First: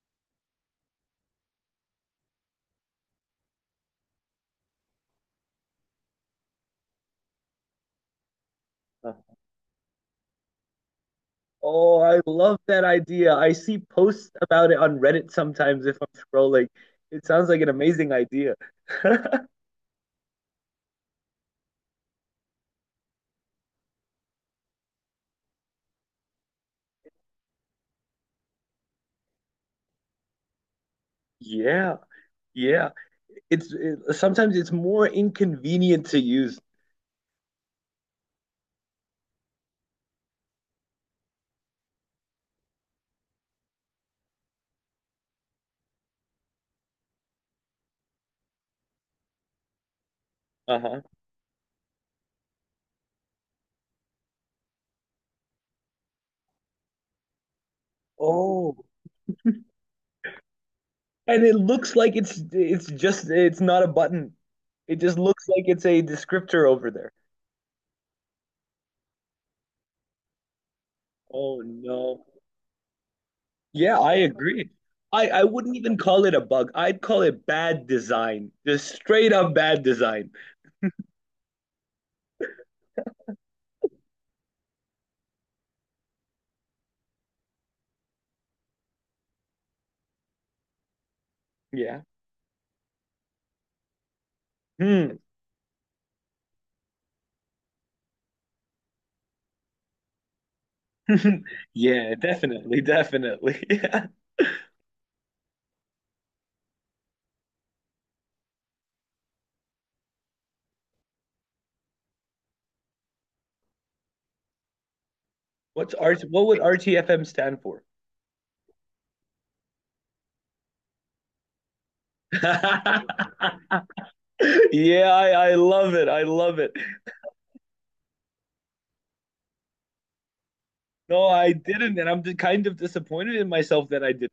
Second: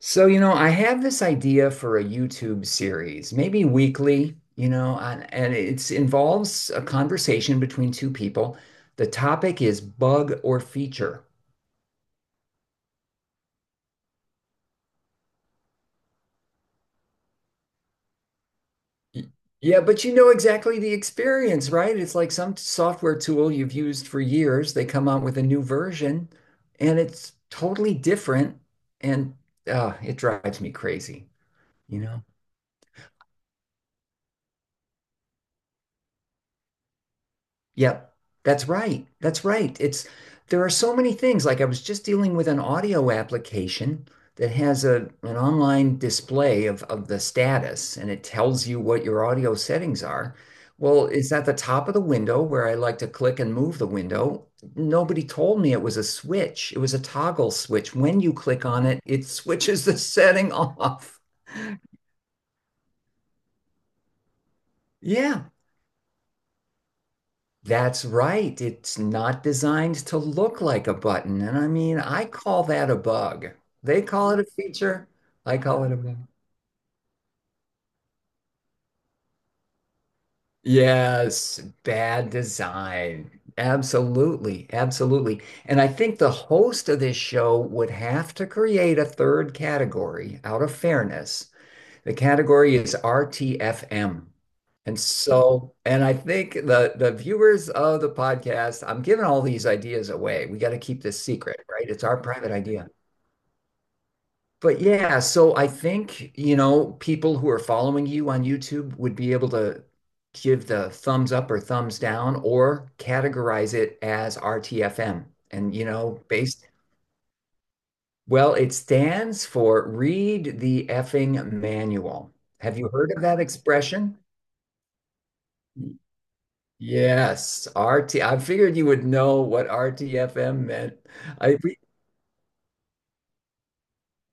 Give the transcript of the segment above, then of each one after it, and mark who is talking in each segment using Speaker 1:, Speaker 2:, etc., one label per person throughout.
Speaker 1: I have this idea for a YouTube series, maybe weekly, and it involves a conversation between two people. The
Speaker 2: Uh,
Speaker 1: topic is bug or feature.
Speaker 2: Oh, I love that idea. I see posts about it on Reddit sometimes if I'm scrolling. It sounds like an amazing idea.
Speaker 1: Y- Yeah, but you know exactly the experience, right? It's like some software tool you've used for years. They come out with a new version and it's totally different and it drives me crazy,
Speaker 2: Yeah,
Speaker 1: you know?
Speaker 2: yeah. Sometimes it's more inconvenient to use.
Speaker 1: Yep, that's right. That's right. It's There are so many things. Like I was just dealing with an audio application that has a an online display of the status, and it tells you what your audio settings are.
Speaker 2: Uh-huh.
Speaker 1: Well, it's at the top of the window where I like to click and move the window. Nobody told me it was a switch. It was a toggle switch. When you click
Speaker 2: Oh.
Speaker 1: on it, it switches the setting off.
Speaker 2: And it looks like it's not a button. It just looks
Speaker 1: Yeah.
Speaker 2: like it's a descriptor over there.
Speaker 1: That's right. It's not designed to look like a button. And
Speaker 2: Oh
Speaker 1: I mean,
Speaker 2: no.
Speaker 1: I call that a bug.
Speaker 2: Yeah,
Speaker 1: They
Speaker 2: I
Speaker 1: call it a
Speaker 2: agree.
Speaker 1: feature.
Speaker 2: I
Speaker 1: I
Speaker 2: wouldn't
Speaker 1: call it a
Speaker 2: even call
Speaker 1: bug.
Speaker 2: it a bug. I'd call it bad design. Just straight up bad design.
Speaker 1: Yes, bad design. Absolutely. Absolutely. And I think the host of this show would have to create a third category out of fairness.
Speaker 2: Yeah.
Speaker 1: The category is RTFM.
Speaker 2: Hmm.
Speaker 1: And I think the viewers of the podcast, I'm giving all these ideas away. We got to keep this secret, right? It's
Speaker 2: Yeah,
Speaker 1: our private
Speaker 2: definitely,
Speaker 1: idea.
Speaker 2: definitely. Yeah.
Speaker 1: But yeah, so I think, you know, people who are following you on YouTube would be able to give the thumbs up or thumbs down or categorize it as RTFM. And, you
Speaker 2: What's R
Speaker 1: know,
Speaker 2: what would
Speaker 1: based,
Speaker 2: RTFM stand for?
Speaker 1: Well, it stands for Read the Effing Manual. Have you heard of that expression?
Speaker 2: Yeah, I love it. I love it.
Speaker 1: Yes, RT. I figured you would know what RTFM meant.
Speaker 2: No, I
Speaker 1: I we
Speaker 2: didn't, and I'm just kind of disappointed in myself that I didn't.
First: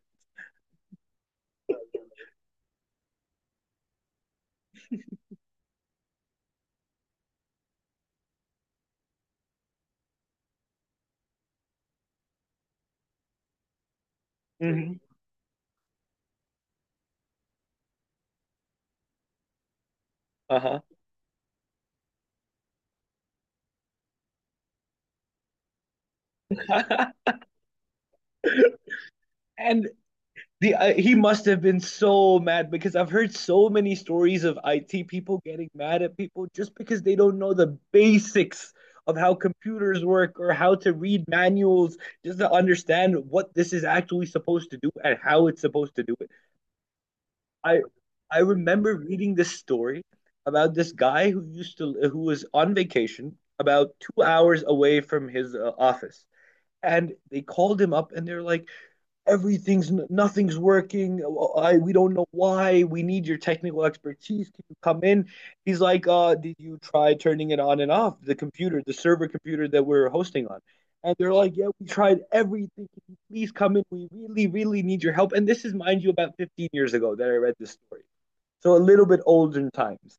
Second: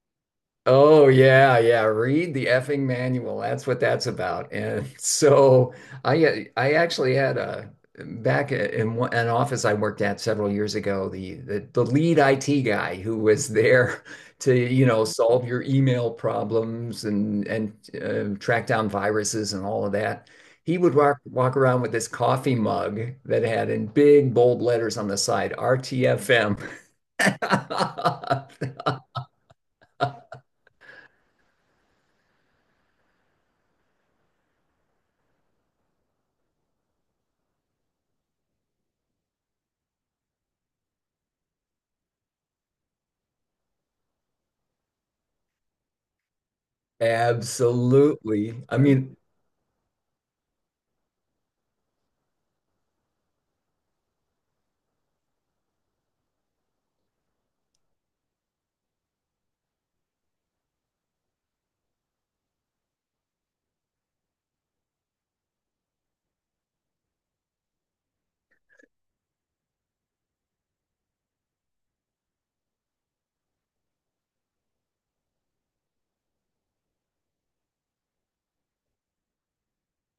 Speaker 1: Oh yeah, yeah. Read the effing manual. That's what that's about. And so I actually had a an office I worked at several years ago, the lead IT guy who was there to, you
Speaker 2: Mhm.
Speaker 1: know, solve your email problems and and track down viruses and all of that. He
Speaker 2: Uh-huh.
Speaker 1: would walk around with this coffee mug that had in big bold letters on the side, RTFM.
Speaker 2: and the he must have been so mad because I've heard so many stories of IT people getting mad at people just because they don't know the basics of how computers work or how to read manuals just to understand what this is actually supposed to do and how it's supposed to do it. I I
Speaker 1: Absolutely. I
Speaker 2: remember
Speaker 1: mean,
Speaker 2: reading this story about this guy who used to who was on vacation about 2 hours away from his office, and they called him up and they're like, everything's nothing's working. We don't know why. We need your technical expertise. Can you come in? He's like, did you try turning it on and off, the computer, the server computer that we're hosting on? And they're like, yeah, we tried everything. Can you please come in? We really, really need your help. And this is, mind you, about 15 years ago that I read this story. So a little bit older in times.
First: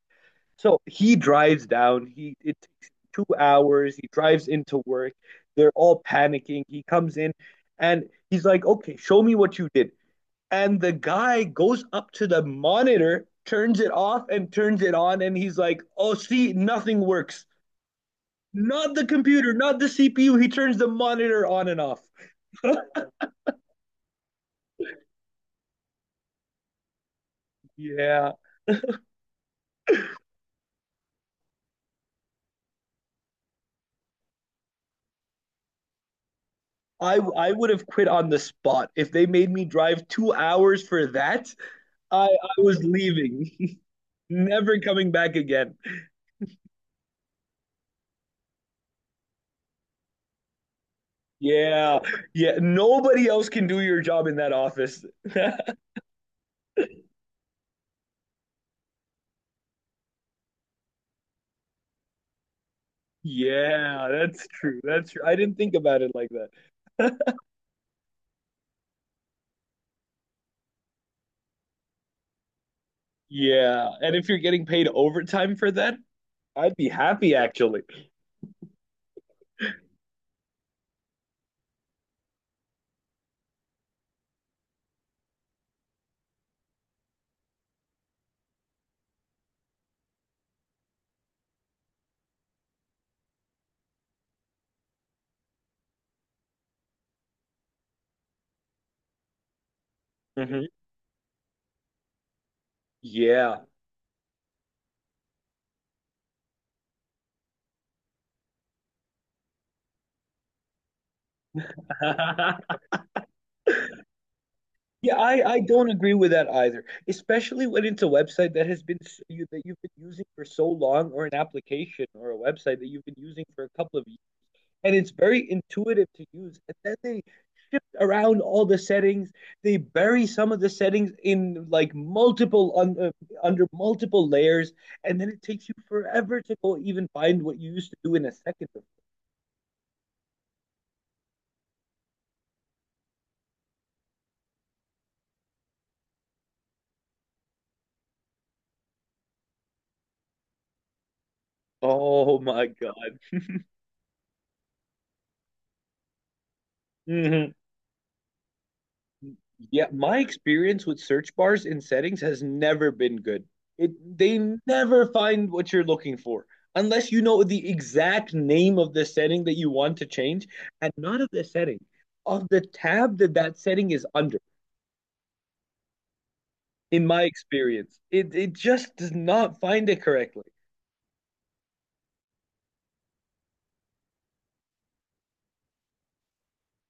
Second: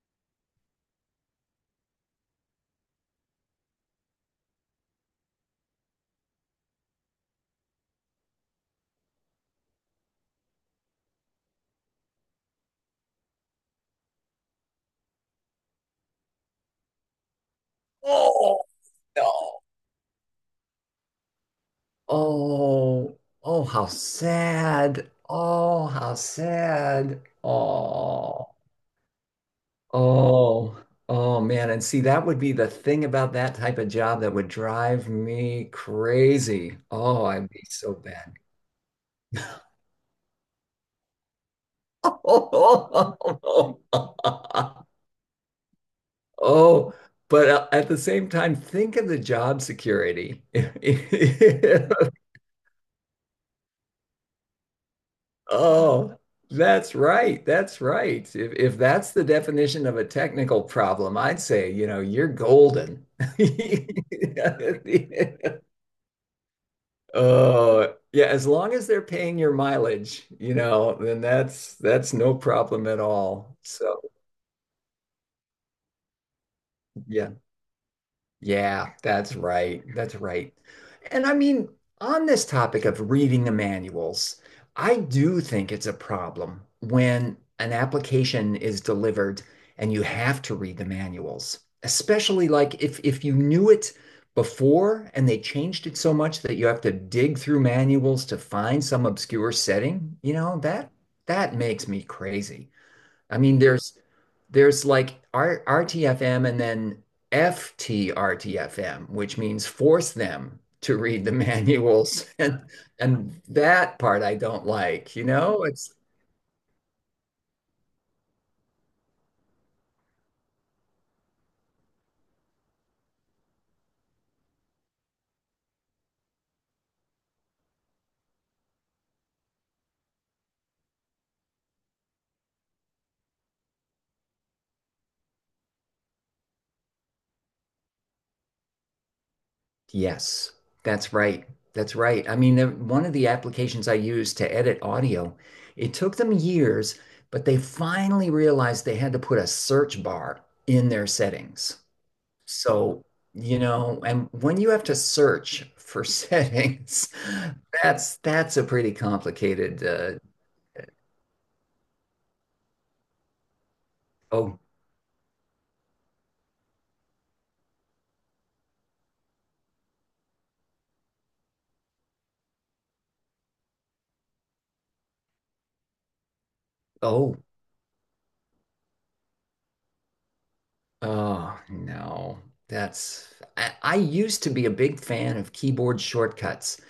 Speaker 2: So he drives down. He it takes two hours. He drives into work. They're all panicking. He comes in and he's like, "Okay, show me what you did." And the guy goes up to the monitor, turns it off, and turns it on, and he's like, "Oh, see, nothing works.
Speaker 1: oh
Speaker 2: Not the computer,
Speaker 1: no.
Speaker 2: not the CPU. He turns the monitor on and off."
Speaker 1: Oh, oh, how sad. Oh, how sad.
Speaker 2: Yeah,
Speaker 1: Oh, oh, oh man. And see, that would be the thing about that type of job that would drive me crazy.
Speaker 2: I
Speaker 1: Oh, I'd
Speaker 2: I
Speaker 1: be
Speaker 2: would have
Speaker 1: so
Speaker 2: quit on
Speaker 1: bad.
Speaker 2: the spot if they made me drive two hours for that. I was leaving. Never coming back again.
Speaker 1: Oh, but at the same time, think of the job security.
Speaker 2: Yeah. Yeah. Nobody else can do your job in that office.
Speaker 1: Oh, that's right. That's right. If that's the definition of a technical problem, I'd say, you know, you're golden.
Speaker 2: Yeah, that's true. That's true. I didn't think about it like that.
Speaker 1: Oh, yeah, as long as they're paying your mileage, you know, then that's no problem at all.
Speaker 2: Yeah.
Speaker 1: So,
Speaker 2: And if you're getting paid overtime for that, I'd be
Speaker 1: yeah.
Speaker 2: happy actually.
Speaker 1: Yeah, that's right. That's right. And I mean, on this topic of reading the manuals, I do think it's a problem when an application is delivered and you have to read the manuals, especially like if you knew it before and they changed it so much that you have to dig through manuals to find some obscure setting, you know,
Speaker 2: Hmm.
Speaker 1: that makes me crazy. I mean,
Speaker 2: Yeah.
Speaker 1: there's like R RTFM and then FTRTFM, which means force them to read the manuals. And and that part I don't
Speaker 2: Yeah,
Speaker 1: like, you
Speaker 2: I
Speaker 1: know?
Speaker 2: don't
Speaker 1: It's
Speaker 2: agree with that either, especially when it's a website that you that you've been using for so long, or an application or a website that you've been using for a couple of, and it's very intuitive to use. And then they around all the settings, they bury some of the settings in like under multiple layers, and then it takes you forever to go even find what you used to do in a second.
Speaker 1: Yes, that's right. That's right. I mean, one of the applications I used to edit audio, it took them years, but they finally realized they had to put a search bar in their settings.
Speaker 2: Oh my
Speaker 1: So,
Speaker 2: god.
Speaker 1: you know, and when you have to search for settings,
Speaker 2: Mhm.
Speaker 1: that's a pretty complicated
Speaker 2: Yeah, my experience with search bars in settings has never been good. It they
Speaker 1: oh,
Speaker 2: never find what you're looking for unless you know the exact name of the setting that you want to change, and not of the setting, of the tab that that setting is under. In my
Speaker 1: oh,
Speaker 2: experience, it just does not find it correctly.
Speaker 1: oh no. That's I used to be a big fan of keyboard shortcuts,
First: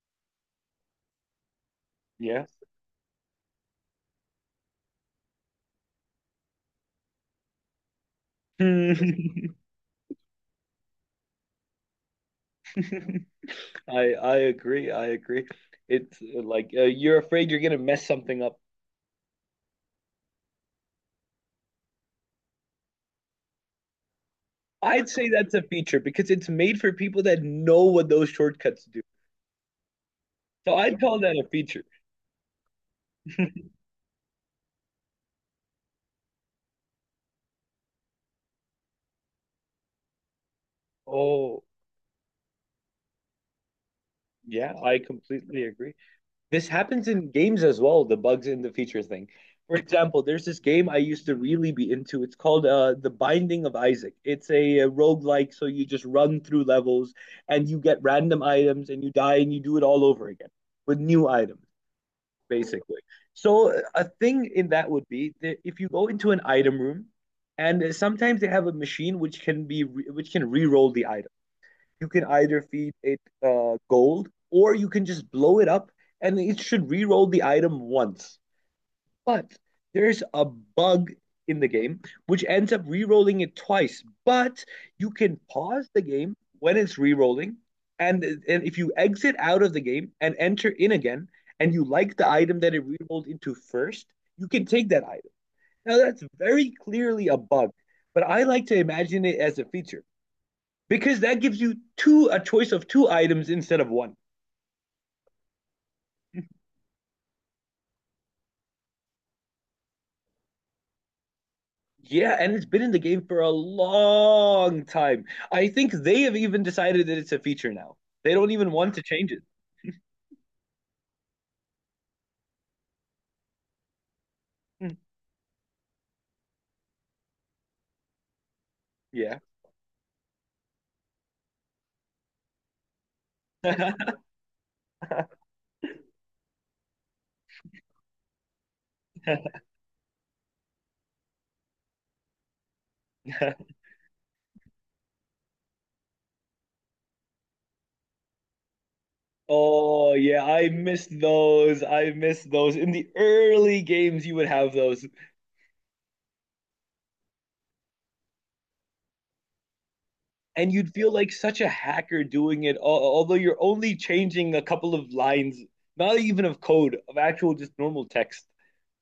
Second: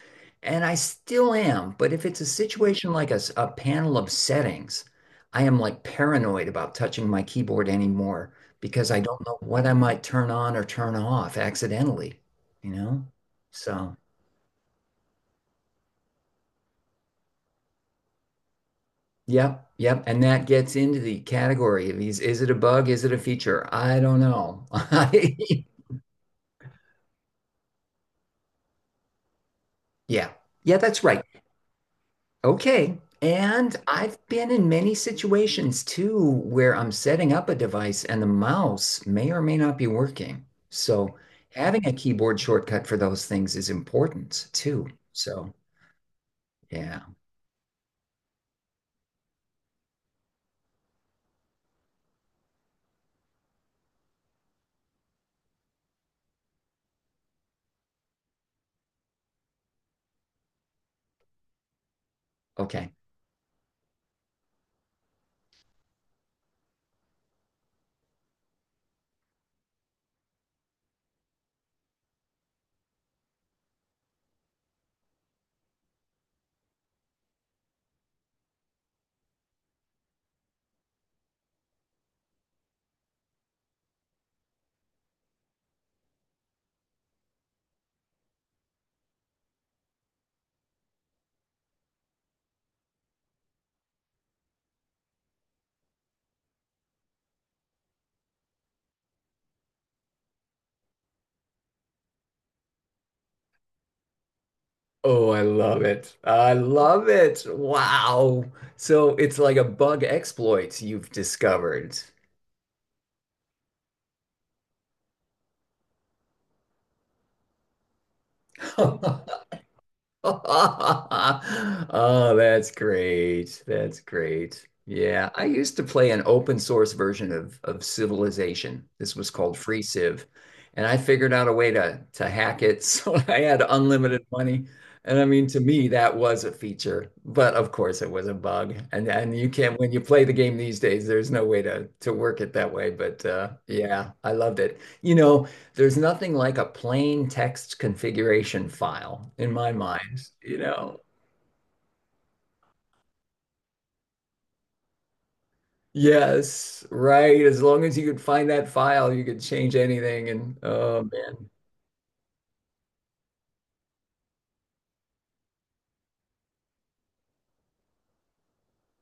Speaker 1: and I still am, but if it's a
Speaker 2: Yeah.
Speaker 1: situation like a panel of settings, I am like paranoid about touching my keyboard anymore because I don't know
Speaker 2: I
Speaker 1: what I might turn on or turn off accidentally, you know? So
Speaker 2: I agree. I agree. It's like You're afraid you're gonna mess something up.
Speaker 1: yep, yep. And that gets into the category of is it a bug? Is it a feature? I don't know.
Speaker 2: I'd say that's a feature because it's made for people that know what those shortcuts do.
Speaker 1: Yeah.
Speaker 2: So
Speaker 1: Yeah,
Speaker 2: I'd
Speaker 1: that's
Speaker 2: call
Speaker 1: right.
Speaker 2: that a feature.
Speaker 1: Okay. And I've been in many situations too where I'm setting up a device and the mouse may or may not be working. So
Speaker 2: Oh,
Speaker 1: having a keyboard shortcut for those things is important
Speaker 2: yeah,
Speaker 1: too.
Speaker 2: I
Speaker 1: So,
Speaker 2: completely agree. This
Speaker 1: yeah.
Speaker 2: happens in games as well, the bugs in the feature thing. For example, there's this game I used to really be into. It's called The Binding of Isaac. It's a roguelike, so you just run through levels and you get random items and you die and you do it all over again with new items.
Speaker 1: Okay.
Speaker 2: Basically. So a thing in that would be that if you go into an item room, and sometimes they have a machine which can re-roll the item. You can either feed it gold or you can just blow it up, and it should re-roll the item once. But there's a bug in the game which ends up re-rolling it twice. But you can pause the game when it's re-rolling, and if you exit out of the game and enter in again, and you like the item that it re-rolled into first, you can take that item. Now that's very clearly a bug, but I like to imagine it as a feature because that gives you two a choice of two items instead of one.
Speaker 1: Oh, I love it. I love it. Wow. So it's like a bug exploit you've discovered.
Speaker 2: Yeah, and it's been in the game for a long time. I think they have even decided that it's a feature now. They don't even want to change it.
Speaker 1: Oh, that's great. That's great.
Speaker 2: Mm.
Speaker 1: Yeah, I used to play an open source version of Civilization. This was
Speaker 2: Yeah.
Speaker 1: called Free Civ, and I figured out a way to hack it so I had unlimited money. And I mean, to me, that was a feature, but of course, it was a bug. And you can't when you play the game these days, there's no way to work it that way. But yeah, I loved it. You know. There's nothing like a plain text configuration file in my
Speaker 2: Oh,
Speaker 1: mind,
Speaker 2: yeah,
Speaker 1: you
Speaker 2: I
Speaker 1: know.
Speaker 2: missed those. I missed those. In the early games, you would have those,
Speaker 1: Yes, right. As long as you could find that file, you could change anything. And
Speaker 2: and you'd
Speaker 1: oh
Speaker 2: feel like
Speaker 1: man,
Speaker 2: such a hacker doing it, although you're only changing a couple of lines, not even of code, of actual just normal text.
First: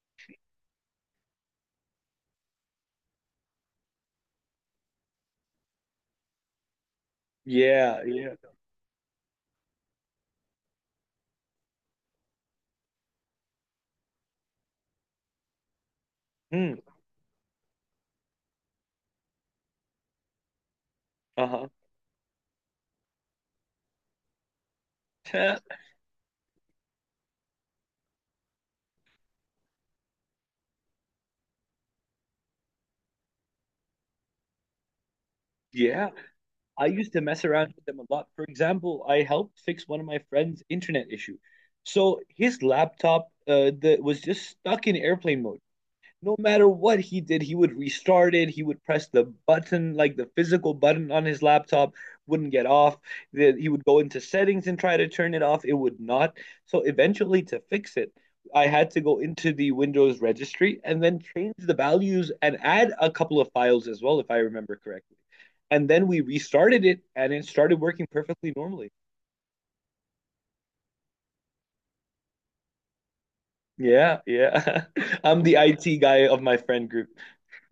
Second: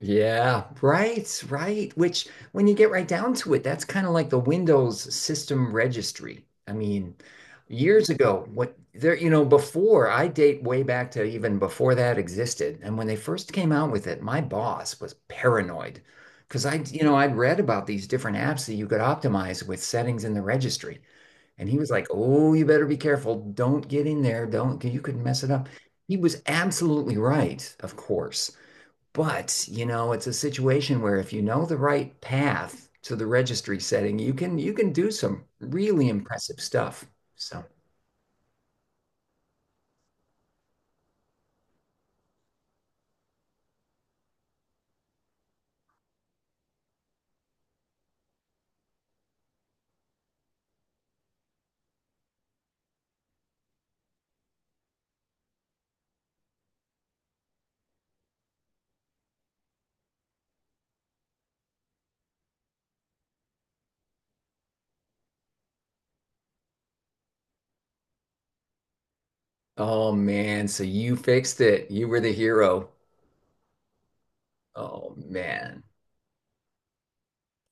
Speaker 1: yeah, right, right. Which, when you get right down to it, that's kind of like the Windows system registry. I mean,
Speaker 2: Yeah,
Speaker 1: years
Speaker 2: yeah.
Speaker 1: ago, you know, before I date way back to even before that existed. And when they first came out with it, my boss was paranoid because
Speaker 2: Hmm.
Speaker 1: you know, I'd read about these different apps that you could optimize with settings in the registry.
Speaker 2: Uh-huh.
Speaker 1: And he was like, "Oh, you better be careful. Don't get in there. Don't, 'cause you could mess it up." He was absolutely right, of course. But, you know, it's a situation where if you know the right path to the registry setting, you can do some
Speaker 2: Yeah.
Speaker 1: really impressive
Speaker 2: I
Speaker 1: stuff.
Speaker 2: used to mess
Speaker 1: So,
Speaker 2: around with them a lot. For example, I helped fix one of my friend's internet issue. So his laptop was just stuck in airplane mode. No matter what he did, he would restart it. He would press the button, like the physical button on his laptop, wouldn't get off. He would go into settings and try to turn it off. It would not. So eventually, to fix it, I had to go into the Windows registry and then change the values and add a couple of files as well, if I remember correctly. And then we restarted it and it started working perfectly normally.
Speaker 1: oh man, so you fixed it. You were the hero.
Speaker 2: Yeah, yeah.
Speaker 1: Oh
Speaker 2: I'm the
Speaker 1: man.
Speaker 2: IT guy of my friend group.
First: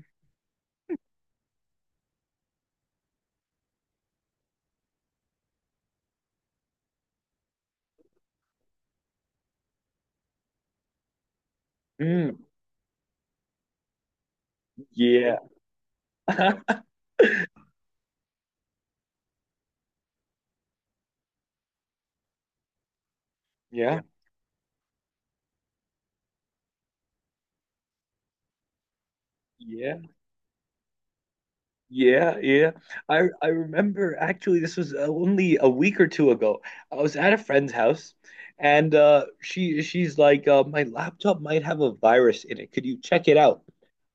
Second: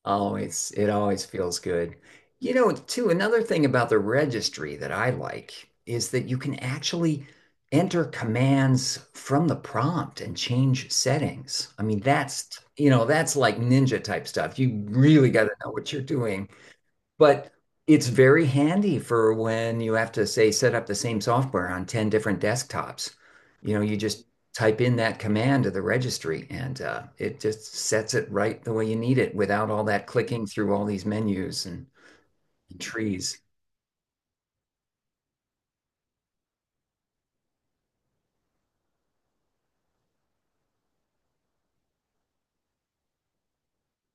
Speaker 1: Always, it always feels good. You know, too, another thing about the registry that I like is that you can actually enter commands from the prompt and change settings. I mean,
Speaker 2: Mm,
Speaker 1: that's, you know, that's like ninja type stuff. You really
Speaker 2: yeah.
Speaker 1: got to know what you're doing. But it's very handy for when you have to, say, set up the same software on 10 different desktops. You know, you
Speaker 2: Yeah.
Speaker 1: just type in that command to the registry and it just sets it right the way you need it without all
Speaker 2: Yeah.
Speaker 1: that clicking through all these menus and
Speaker 2: Yeah, yeah. I
Speaker 1: trees.
Speaker 2: I remember actually this was only a week or two ago. I was at a friend's house, and she's like my laptop might have a virus in it. Could you check it out?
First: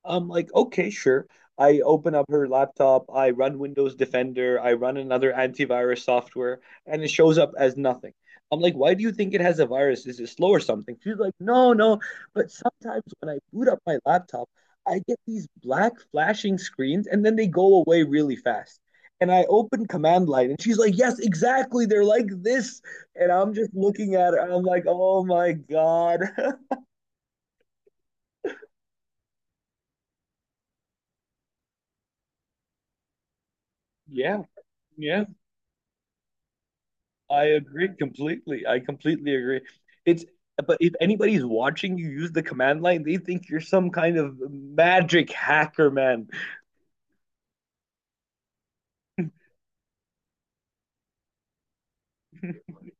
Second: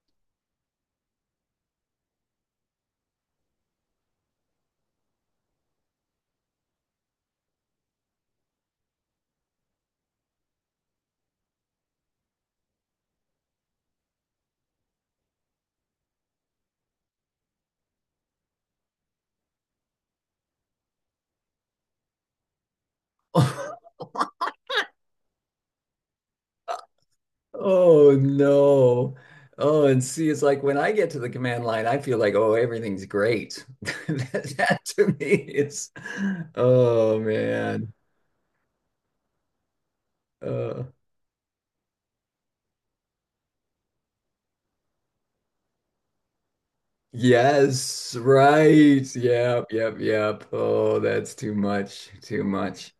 Speaker 2: I'm like, okay, sure. I open up her laptop, I run Windows Defender, I run another antivirus software, and it shows up as nothing. I'm like, why do you think it has a virus? Is it slow or something? She's like, no, no. But sometimes when I boot up my laptop, I get these black flashing screens and then they go away really fast. And I open command line and she's like, yes, exactly. They're like this. And I'm just looking at her. I'm like, oh my God.
Speaker 1: Oh no. Oh, and see, it's like when I get to the command line, I feel like, oh, everything's great.
Speaker 2: Yeah,
Speaker 1: That, that to
Speaker 2: yeah.
Speaker 1: me, it's, oh
Speaker 2: I agree
Speaker 1: man.
Speaker 2: completely. I completely agree. It's but
Speaker 1: Uh,
Speaker 2: if anybody's watching you use the command line, they think you're some kind of magic hacker, man.
Speaker 1: Yes, right. Yep, yep, yep. Oh, that's too much. Too much.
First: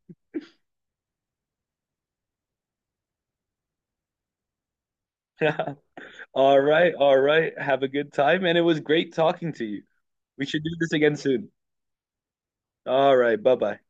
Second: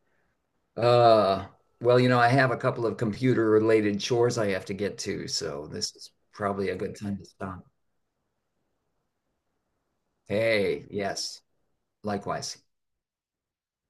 Speaker 1: Uh, well, you know, I have a couple of computer related chores I have to get to, so this is
Speaker 2: All
Speaker 1: probably a
Speaker 2: right,
Speaker 1: good
Speaker 2: all
Speaker 1: time to
Speaker 2: right.
Speaker 1: stop.
Speaker 2: Have a good time, and it was great talking to you. We should do
Speaker 1: Hey,
Speaker 2: this again
Speaker 1: yes,
Speaker 2: soon.
Speaker 1: likewise.
Speaker 2: All right, bye-bye.